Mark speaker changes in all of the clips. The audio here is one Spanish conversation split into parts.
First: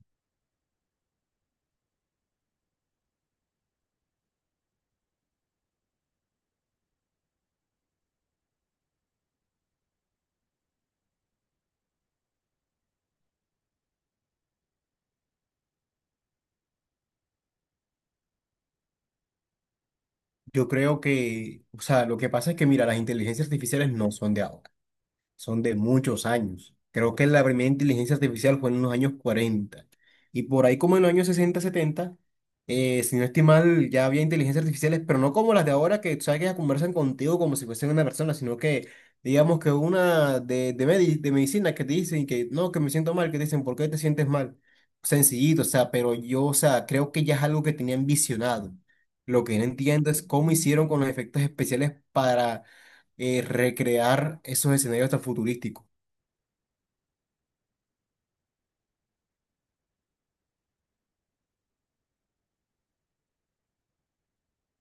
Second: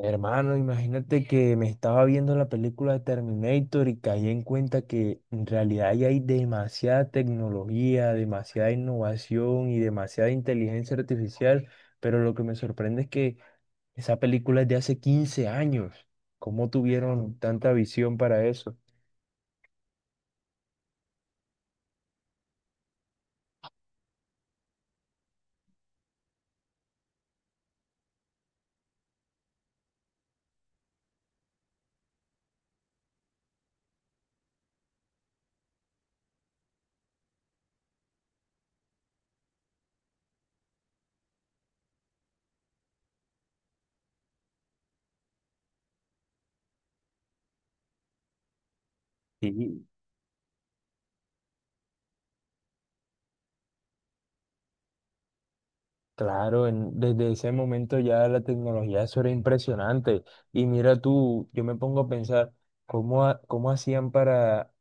Speaker 1: Hermano, imagínate que me estaba viendo la película de Terminator y caí en cuenta que en realidad ya hay demasiada tecnología, demasiada innovación y demasiada inteligencia artificial, pero lo que me sorprende es que esa película es de hace 15 años. ¿Cómo tuvieron tanta visión para eso?
Speaker 2: Yo creo que, o sea, lo que pasa es que, mira, las inteligencias artificiales no son de ahora, son de muchos años. Creo que la primera inteligencia artificial fue en los años 40, y por ahí como en los años 60 70, si no estoy mal, ya había inteligencias artificiales, pero no como las de ahora que, tú sabes, que ya conversan contigo como si fuesen una persona, sino que digamos que una de medicina que te dicen que no, que me siento mal, que te dicen, ¿por qué te sientes mal? Sencillito, o sea, pero yo, o sea, creo que ya es algo que tenían visionado. Lo que no
Speaker 1: Sí.
Speaker 2: entiendo es cómo hicieron con los efectos especiales para recrear esos escenarios tan futurísticos.
Speaker 1: Claro, desde ese momento ya la tecnología eso era impresionante. Y mira tú, yo me pongo a pensar cómo, cómo hacían para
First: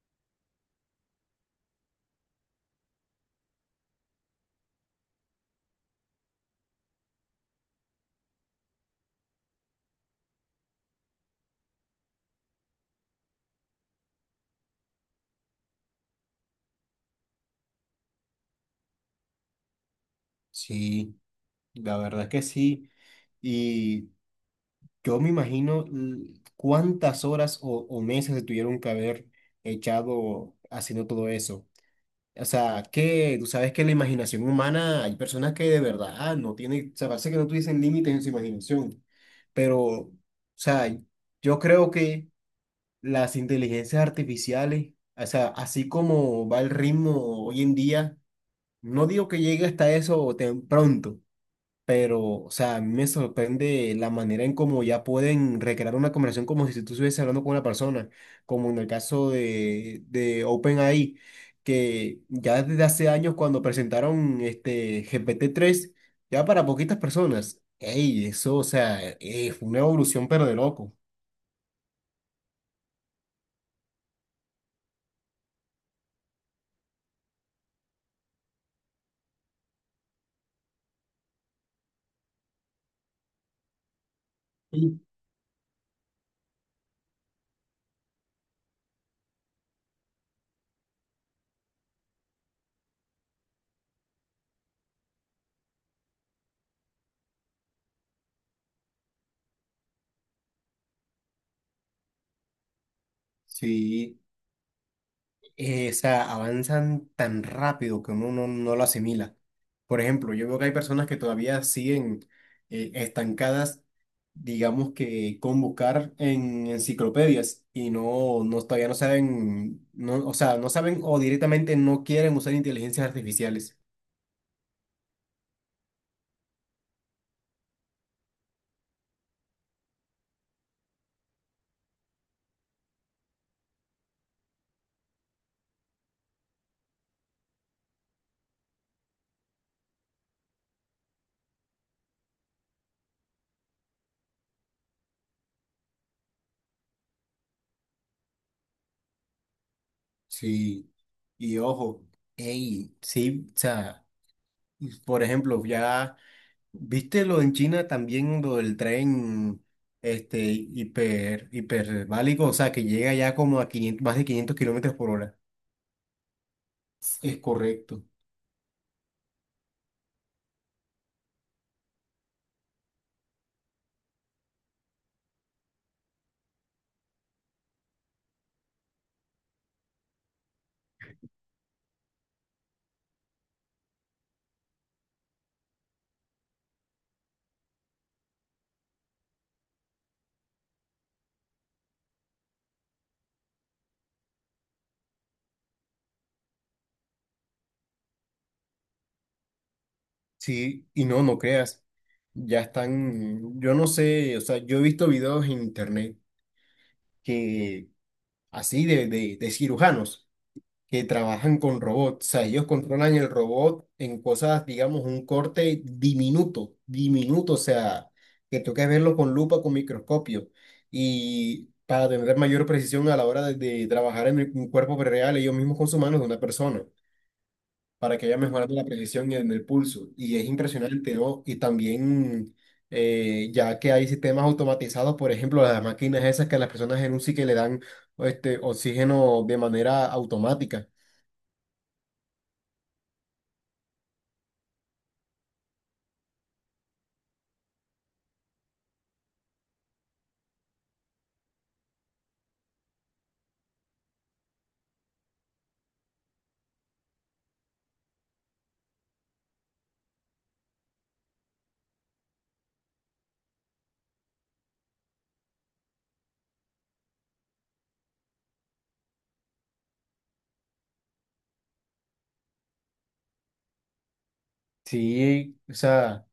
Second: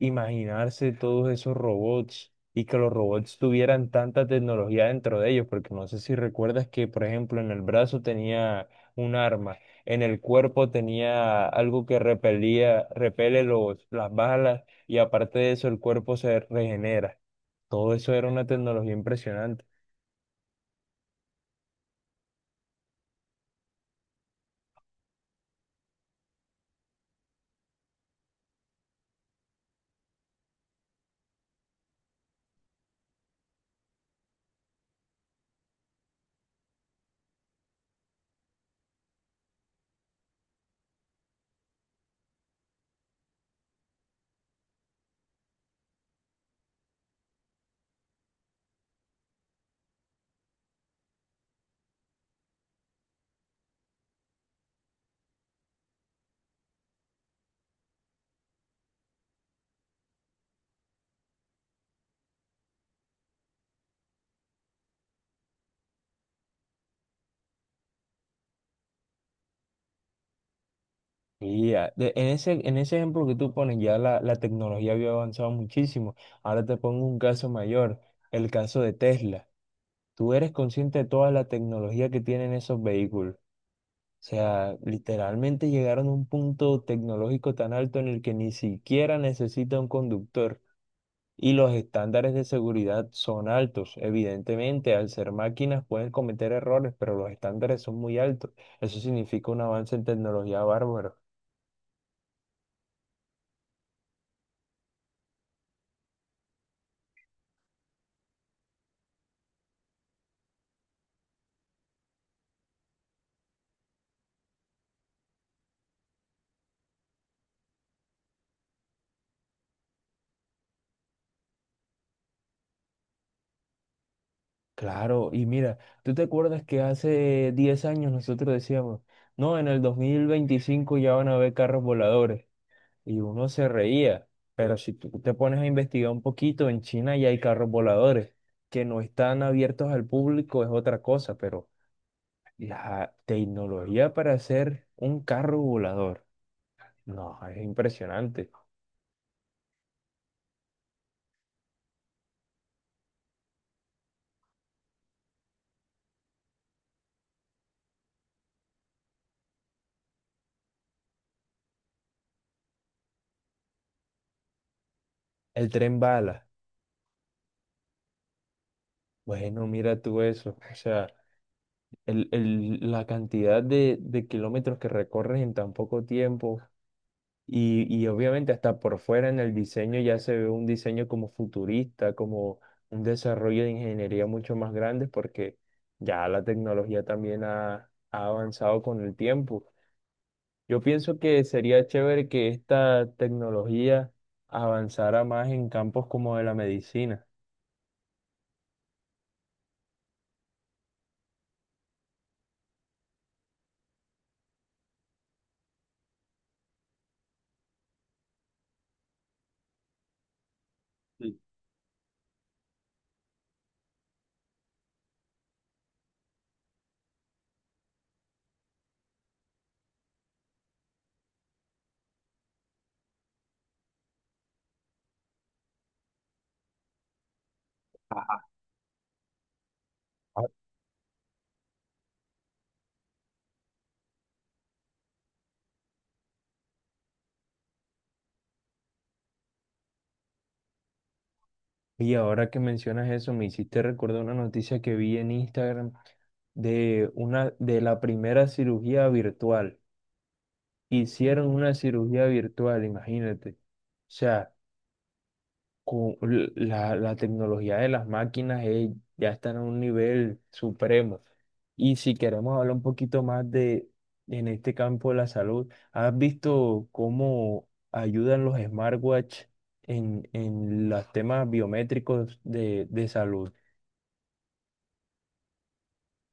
Speaker 1: imaginarse todos esos robots y que los robots tuvieran tanta tecnología dentro de ellos, porque no sé si recuerdas que, por ejemplo, en el brazo tenía un arma, en el cuerpo tenía algo que repelía, repele las balas y aparte de eso el cuerpo se regenera. Todo eso era una tecnología impresionante.
Speaker 2: Sí, la verdad es que sí. Y yo me imagino cuántas horas o meses se tuvieron que haber echado haciendo todo eso. O sea, que tú sabes que la imaginación humana, hay personas que de verdad no tienen, o sea, parece que no tuviesen límites en su imaginación. Pero, o sea, yo creo que las inteligencias artificiales, o sea, así como va el ritmo hoy en día, no digo que llegue hasta eso tan pronto, pero, o sea, a mí me sorprende la manera en cómo ya pueden recrear una conversación como si tú estuvieses hablando con una persona, como en el caso de OpenAI, que ya desde hace años cuando presentaron este GPT-3 ya para poquitas personas. Ey, eso, o sea, fue una evolución pero de loco.
Speaker 1: En ese ejemplo que tú pones, ya la tecnología había avanzado muchísimo. Ahora te pongo un caso mayor, el caso de Tesla. Tú eres consciente de toda la tecnología que tienen esos vehículos. O sea,
Speaker 2: Mm.
Speaker 1: literalmente llegaron a un punto tecnológico tan alto en el que ni siquiera necesita un conductor. Y los estándares de seguridad son altos. Evidentemente, al ser máquinas pueden cometer errores, pero los estándares son muy altos. Eso significa un avance en tecnología bárbaro.
Speaker 2: Sí, o sea, avanzan tan rápido que uno no, no lo asimila. Por ejemplo, yo veo que hay personas que todavía siguen estancadas, digamos que con buscar en enciclopedias y no, no todavía no saben, no, o sea, no saben o directamente no quieren usar inteligencias artificiales.
Speaker 1: Claro, y mira, ¿tú te acuerdas que hace 10 años nosotros decíamos, no, en el 2025 ya van a haber carros voladores? Y uno se reía. Pero si tú te pones a investigar un poquito, en China ya hay carros voladores que no están abiertos al público, es otra cosa, pero la tecnología para hacer un carro volador, no, es impresionante.
Speaker 2: Sí. Y ojo, ey, sí, o sea, por ejemplo, ya. ¿Viste lo en China también, lo del tren este, hiperbálico? O sea, que llega ya como a 500 más de 500 kilómetros por hora.
Speaker 1: El tren bala,
Speaker 2: Es correcto.
Speaker 1: bueno, mira tú eso, o sea, la cantidad de kilómetros que recorres en tan poco tiempo. Y obviamente hasta por fuera en el diseño ya se ve un diseño como futurista, como un desarrollo de ingeniería mucho más grande porque ya la tecnología también ha, ha avanzado con el tiempo. Yo pienso que sería chévere que esta tecnología avanzara más en campos como de la medicina.
Speaker 2: Sí, y no, no creas. Ya están, yo no sé, o sea, yo he visto videos en internet que así de cirujanos que trabajan con robots. O sea, ellos controlan el robot en cosas, digamos, un corte diminuto, diminuto, o sea, que toca verlo con lupa, con microscopio. Y para tener mayor precisión a la hora de trabajar en un cuerpo real, ellos mismos con sus manos de una persona, para que haya
Speaker 1: Ah,
Speaker 2: mejorado la precisión y en el pulso. Y es impresionante, ¿no? Y también, ya que hay sistemas automatizados, por ejemplo, las máquinas esas que a las personas en un que le dan este, oxígeno de manera automática.
Speaker 1: Y ahora que mencionas eso, me hiciste recordar una noticia que vi en Instagram de una de la primera cirugía virtual. Hicieron una cirugía virtual, imagínate. O sea, con la tecnología de las máquinas ya está en un nivel supremo. Y si queremos hablar un poquito más de, en este campo de la salud, ¿has visto cómo ayudan los smartwatch en los temas biométricos de salud?
Speaker 2: Sí, o sea,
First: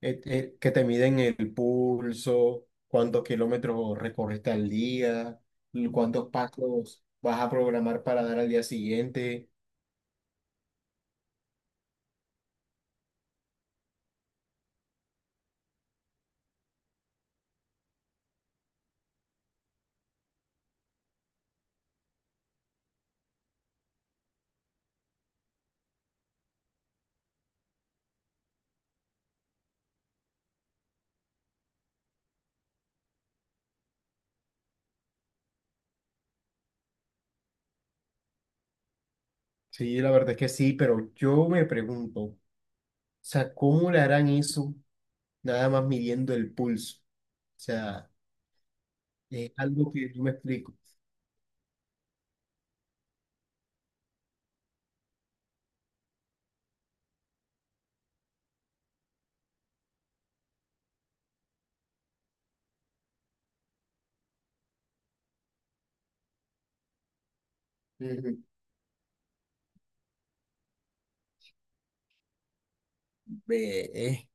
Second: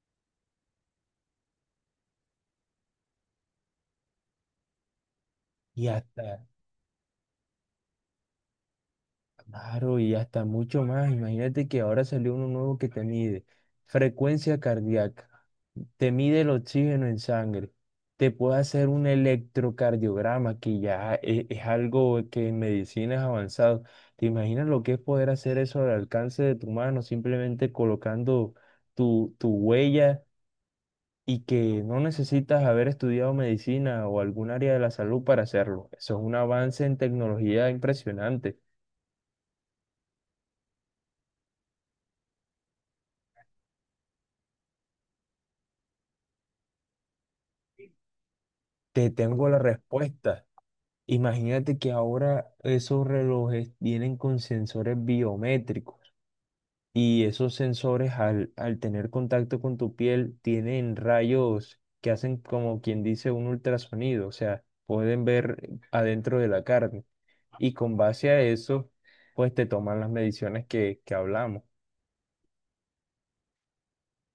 Speaker 2: que te miden el pulso, cuántos kilómetros recorriste al día,
Speaker 1: Y
Speaker 2: y cuántos
Speaker 1: hasta
Speaker 2: pasos vas a programar para dar al día siguiente.
Speaker 1: Claro, y hasta mucho más. Imagínate que ahora salió uno nuevo que te mide frecuencia cardíaca, te mide el oxígeno en sangre, te puede hacer un electrocardiograma, que ya es algo que en medicina es avanzado. ¿Te imaginas lo que es poder hacer eso al alcance de tu mano, simplemente colocando tu huella y que no necesitas haber estudiado medicina o algún área de la salud para hacerlo? Eso es un avance en tecnología impresionante.
Speaker 2: Sí, la verdad es que sí, pero yo me pregunto, o sea, ¿cómo le harán eso nada más midiendo el pulso? O sea,
Speaker 1: Te tengo
Speaker 2: es
Speaker 1: la
Speaker 2: algo que yo me
Speaker 1: respuesta.
Speaker 2: explico.
Speaker 1: Imagínate que ahora esos relojes vienen con sensores biométricos y esos sensores al tener contacto con tu piel tienen rayos que hacen como quien dice un ultrasonido, o sea, pueden ver adentro de la carne y con base
Speaker 2: Ujú.
Speaker 1: a eso, pues te toman las mediciones que hablamos.
Speaker 2: Ve,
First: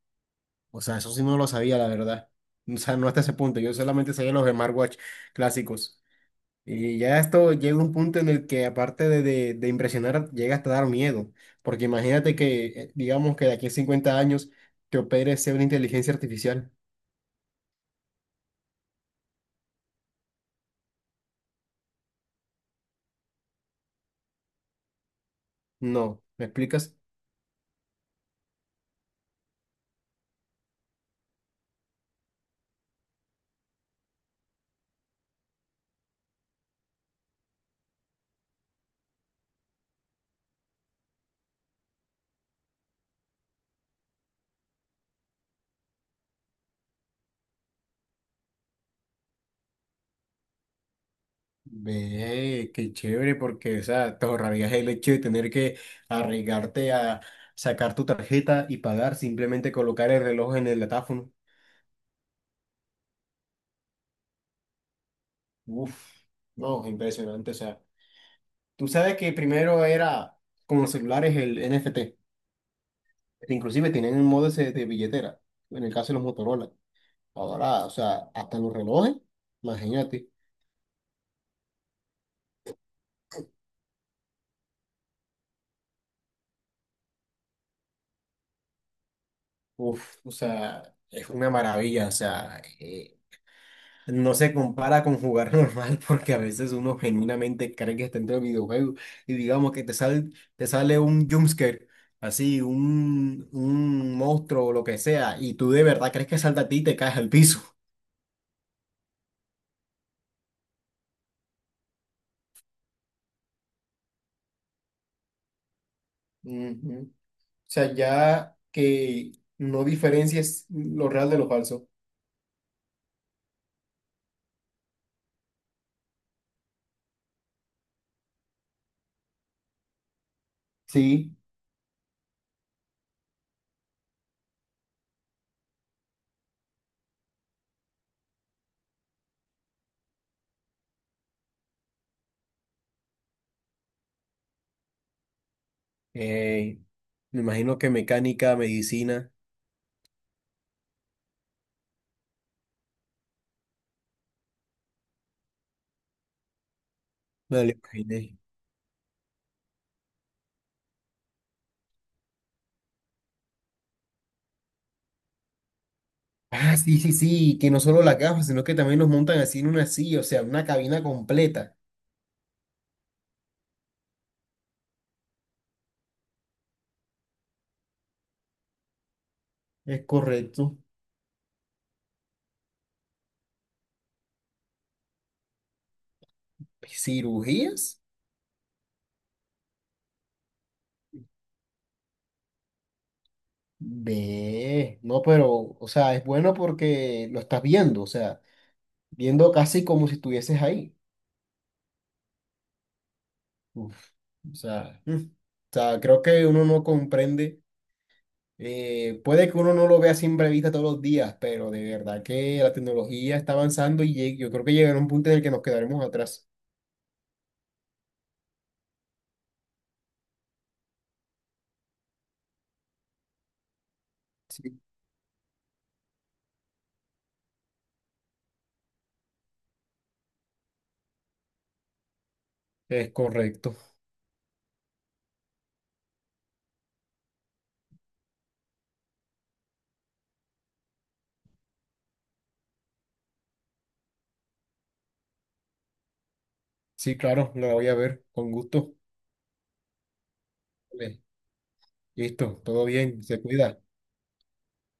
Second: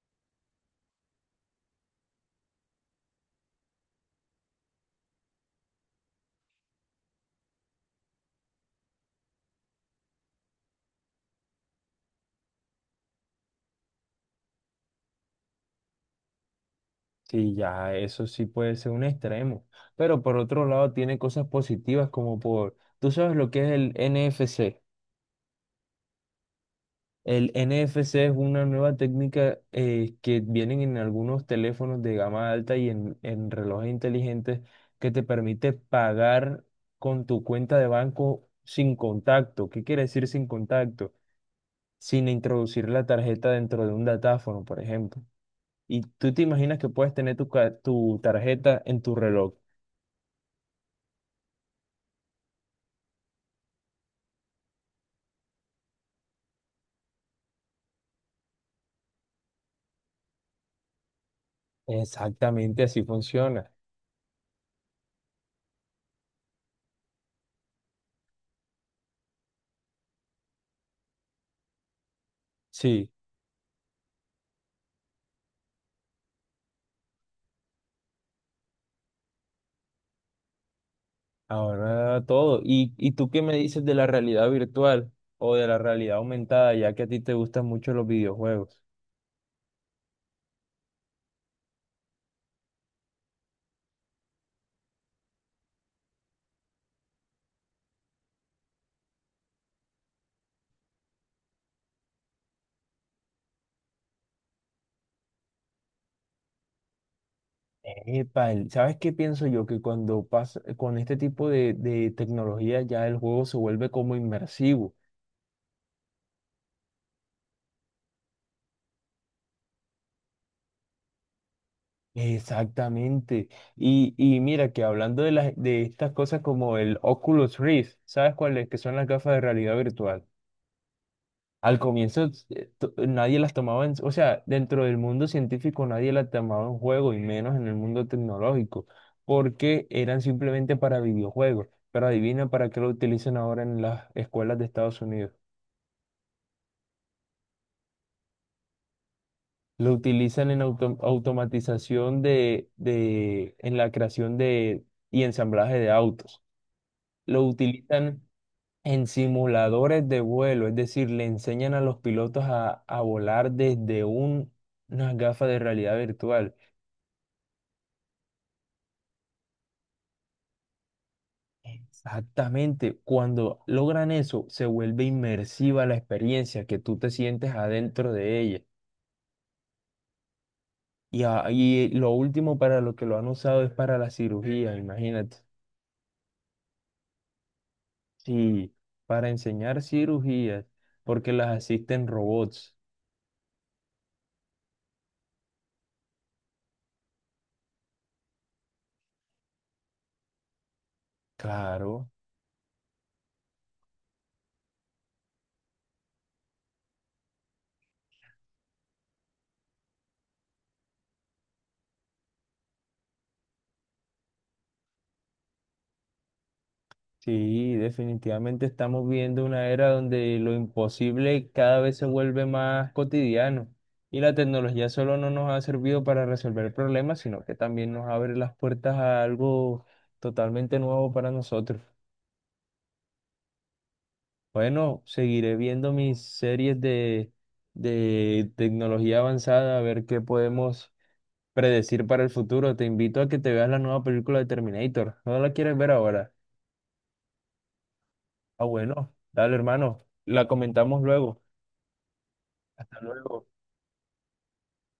Speaker 2: o sea, eso sí no lo sabía, la verdad. O sea, no hasta ese punto, yo solamente sabía los smartwatch clásicos. Y ya esto llega a un punto en el que aparte de impresionar, llega hasta dar miedo, porque imagínate que, digamos que de aquí a 50 años te opere sea una inteligencia artificial.
Speaker 1: Sí, ya eso sí puede ser un extremo, pero por otro lado tiene cosas positivas como por, tú sabes lo que es el NFC.
Speaker 2: No, ¿me explicas?
Speaker 1: El NFC es una nueva técnica que vienen en algunos teléfonos de gama alta y en relojes inteligentes que te permite pagar con tu cuenta de banco sin contacto. ¿Qué quiere decir sin contacto? Sin introducir la tarjeta dentro de un datáfono, por ejemplo. Y tú te imaginas que puedes tener tu, tu tarjeta en tu reloj.
Speaker 2: Ve, qué chévere, porque, o sea, te ahorrarías el hecho de tener que arriesgarte a sacar tu tarjeta y pagar, simplemente colocar el reloj en el datáfono.
Speaker 1: Exactamente así funciona.
Speaker 2: Uf, no, impresionante, o sea, tú sabes que primero era con los celulares el NFT.
Speaker 1: Sí.
Speaker 2: Inclusive tienen un modo ese de billetera, en el caso de los Motorola. Ahora, o sea, hasta los relojes, imagínate.
Speaker 1: Ahora todo. Y tú qué me dices de la realidad virtual o de la realidad aumentada, ya que a ti te gustan mucho los videojuegos?
Speaker 2: Uf, o sea, es una maravilla, o sea, no se compara con jugar normal porque a veces uno genuinamente cree que está dentro del videojuego, y digamos que te sale, un jumpscare, así, un monstruo o lo que sea, y tú de verdad crees que salta a ti y te caes al piso.
Speaker 1: Epa, el- ¿sabes qué pienso yo? Que cuando pasa con este tipo de tecnología ya el juego se vuelve como inmersivo.
Speaker 2: Ujú. O sea, ya que no diferencias lo real de lo falso.
Speaker 1: Exactamente. Y mira que hablando de las de estas cosas como el Oculus Rift, ¿sabes cuáles que son las gafas de realidad virtual?
Speaker 2: Sí,
Speaker 1: Al comienzo nadie las tomaba en, o sea, dentro del mundo científico nadie las tomaba en juego y menos en el mundo tecnológico, porque eran simplemente para videojuegos. Pero adivina para qué lo utilizan ahora en las escuelas de Estados Unidos.
Speaker 2: Eh, me imagino que mecánica, medicina,
Speaker 1: Lo utilizan en automatización de, en la creación de y ensamblaje de autos. Lo
Speaker 2: me lo
Speaker 1: utilizan
Speaker 2: imaginé.
Speaker 1: en simuladores de vuelo, es decir, le enseñan a los pilotos a volar desde unas gafas de realidad virtual.
Speaker 2: Ah, sí, sí, sí, que no solo las gafas, sino que también nos montan así en una silla, o sea, una cabina completa.
Speaker 1: Exactamente, cuando logran eso, se vuelve inmersiva la experiencia, que tú te sientes adentro de ella.
Speaker 2: Es correcto.
Speaker 1: Y, y lo último para lo que lo han usado es para la cirugía, imagínate.
Speaker 2: ¿Cirugías?
Speaker 1: Sí, para enseñar cirugías, porque las asisten robots.
Speaker 2: Ve, no, pero, o sea, es bueno porque lo estás viendo, o sea, viendo casi como si estuvieses ahí.
Speaker 1: Claro.
Speaker 2: Uf, o sea, o sea, creo que uno no comprende. Puede que uno no lo vea a simple vista todos los días, pero de verdad que la tecnología está avanzando y yo creo que llegará un punto en el que nos quedaremos atrás.
Speaker 1: Sí, definitivamente estamos viendo una era donde lo imposible cada vez se vuelve más cotidiano y la
Speaker 2: Sí,
Speaker 1: tecnología solo no nos ha servido para resolver problemas, sino que también nos abre las puertas a algo totalmente nuevo para nosotros.
Speaker 2: es correcto.
Speaker 1: Bueno, seguiré viendo mis series de tecnología avanzada a ver qué podemos predecir para el futuro. Te invito a que te veas la nueva película de Terminator. ¿No la quieres ver ahora?
Speaker 2: Sí, claro, la voy a ver con
Speaker 1: Ah,
Speaker 2: gusto.
Speaker 1: bueno, dale hermano, la comentamos
Speaker 2: Vale,
Speaker 1: luego.
Speaker 2: listo, todo
Speaker 1: Hasta
Speaker 2: bien, se
Speaker 1: luego.
Speaker 2: cuida.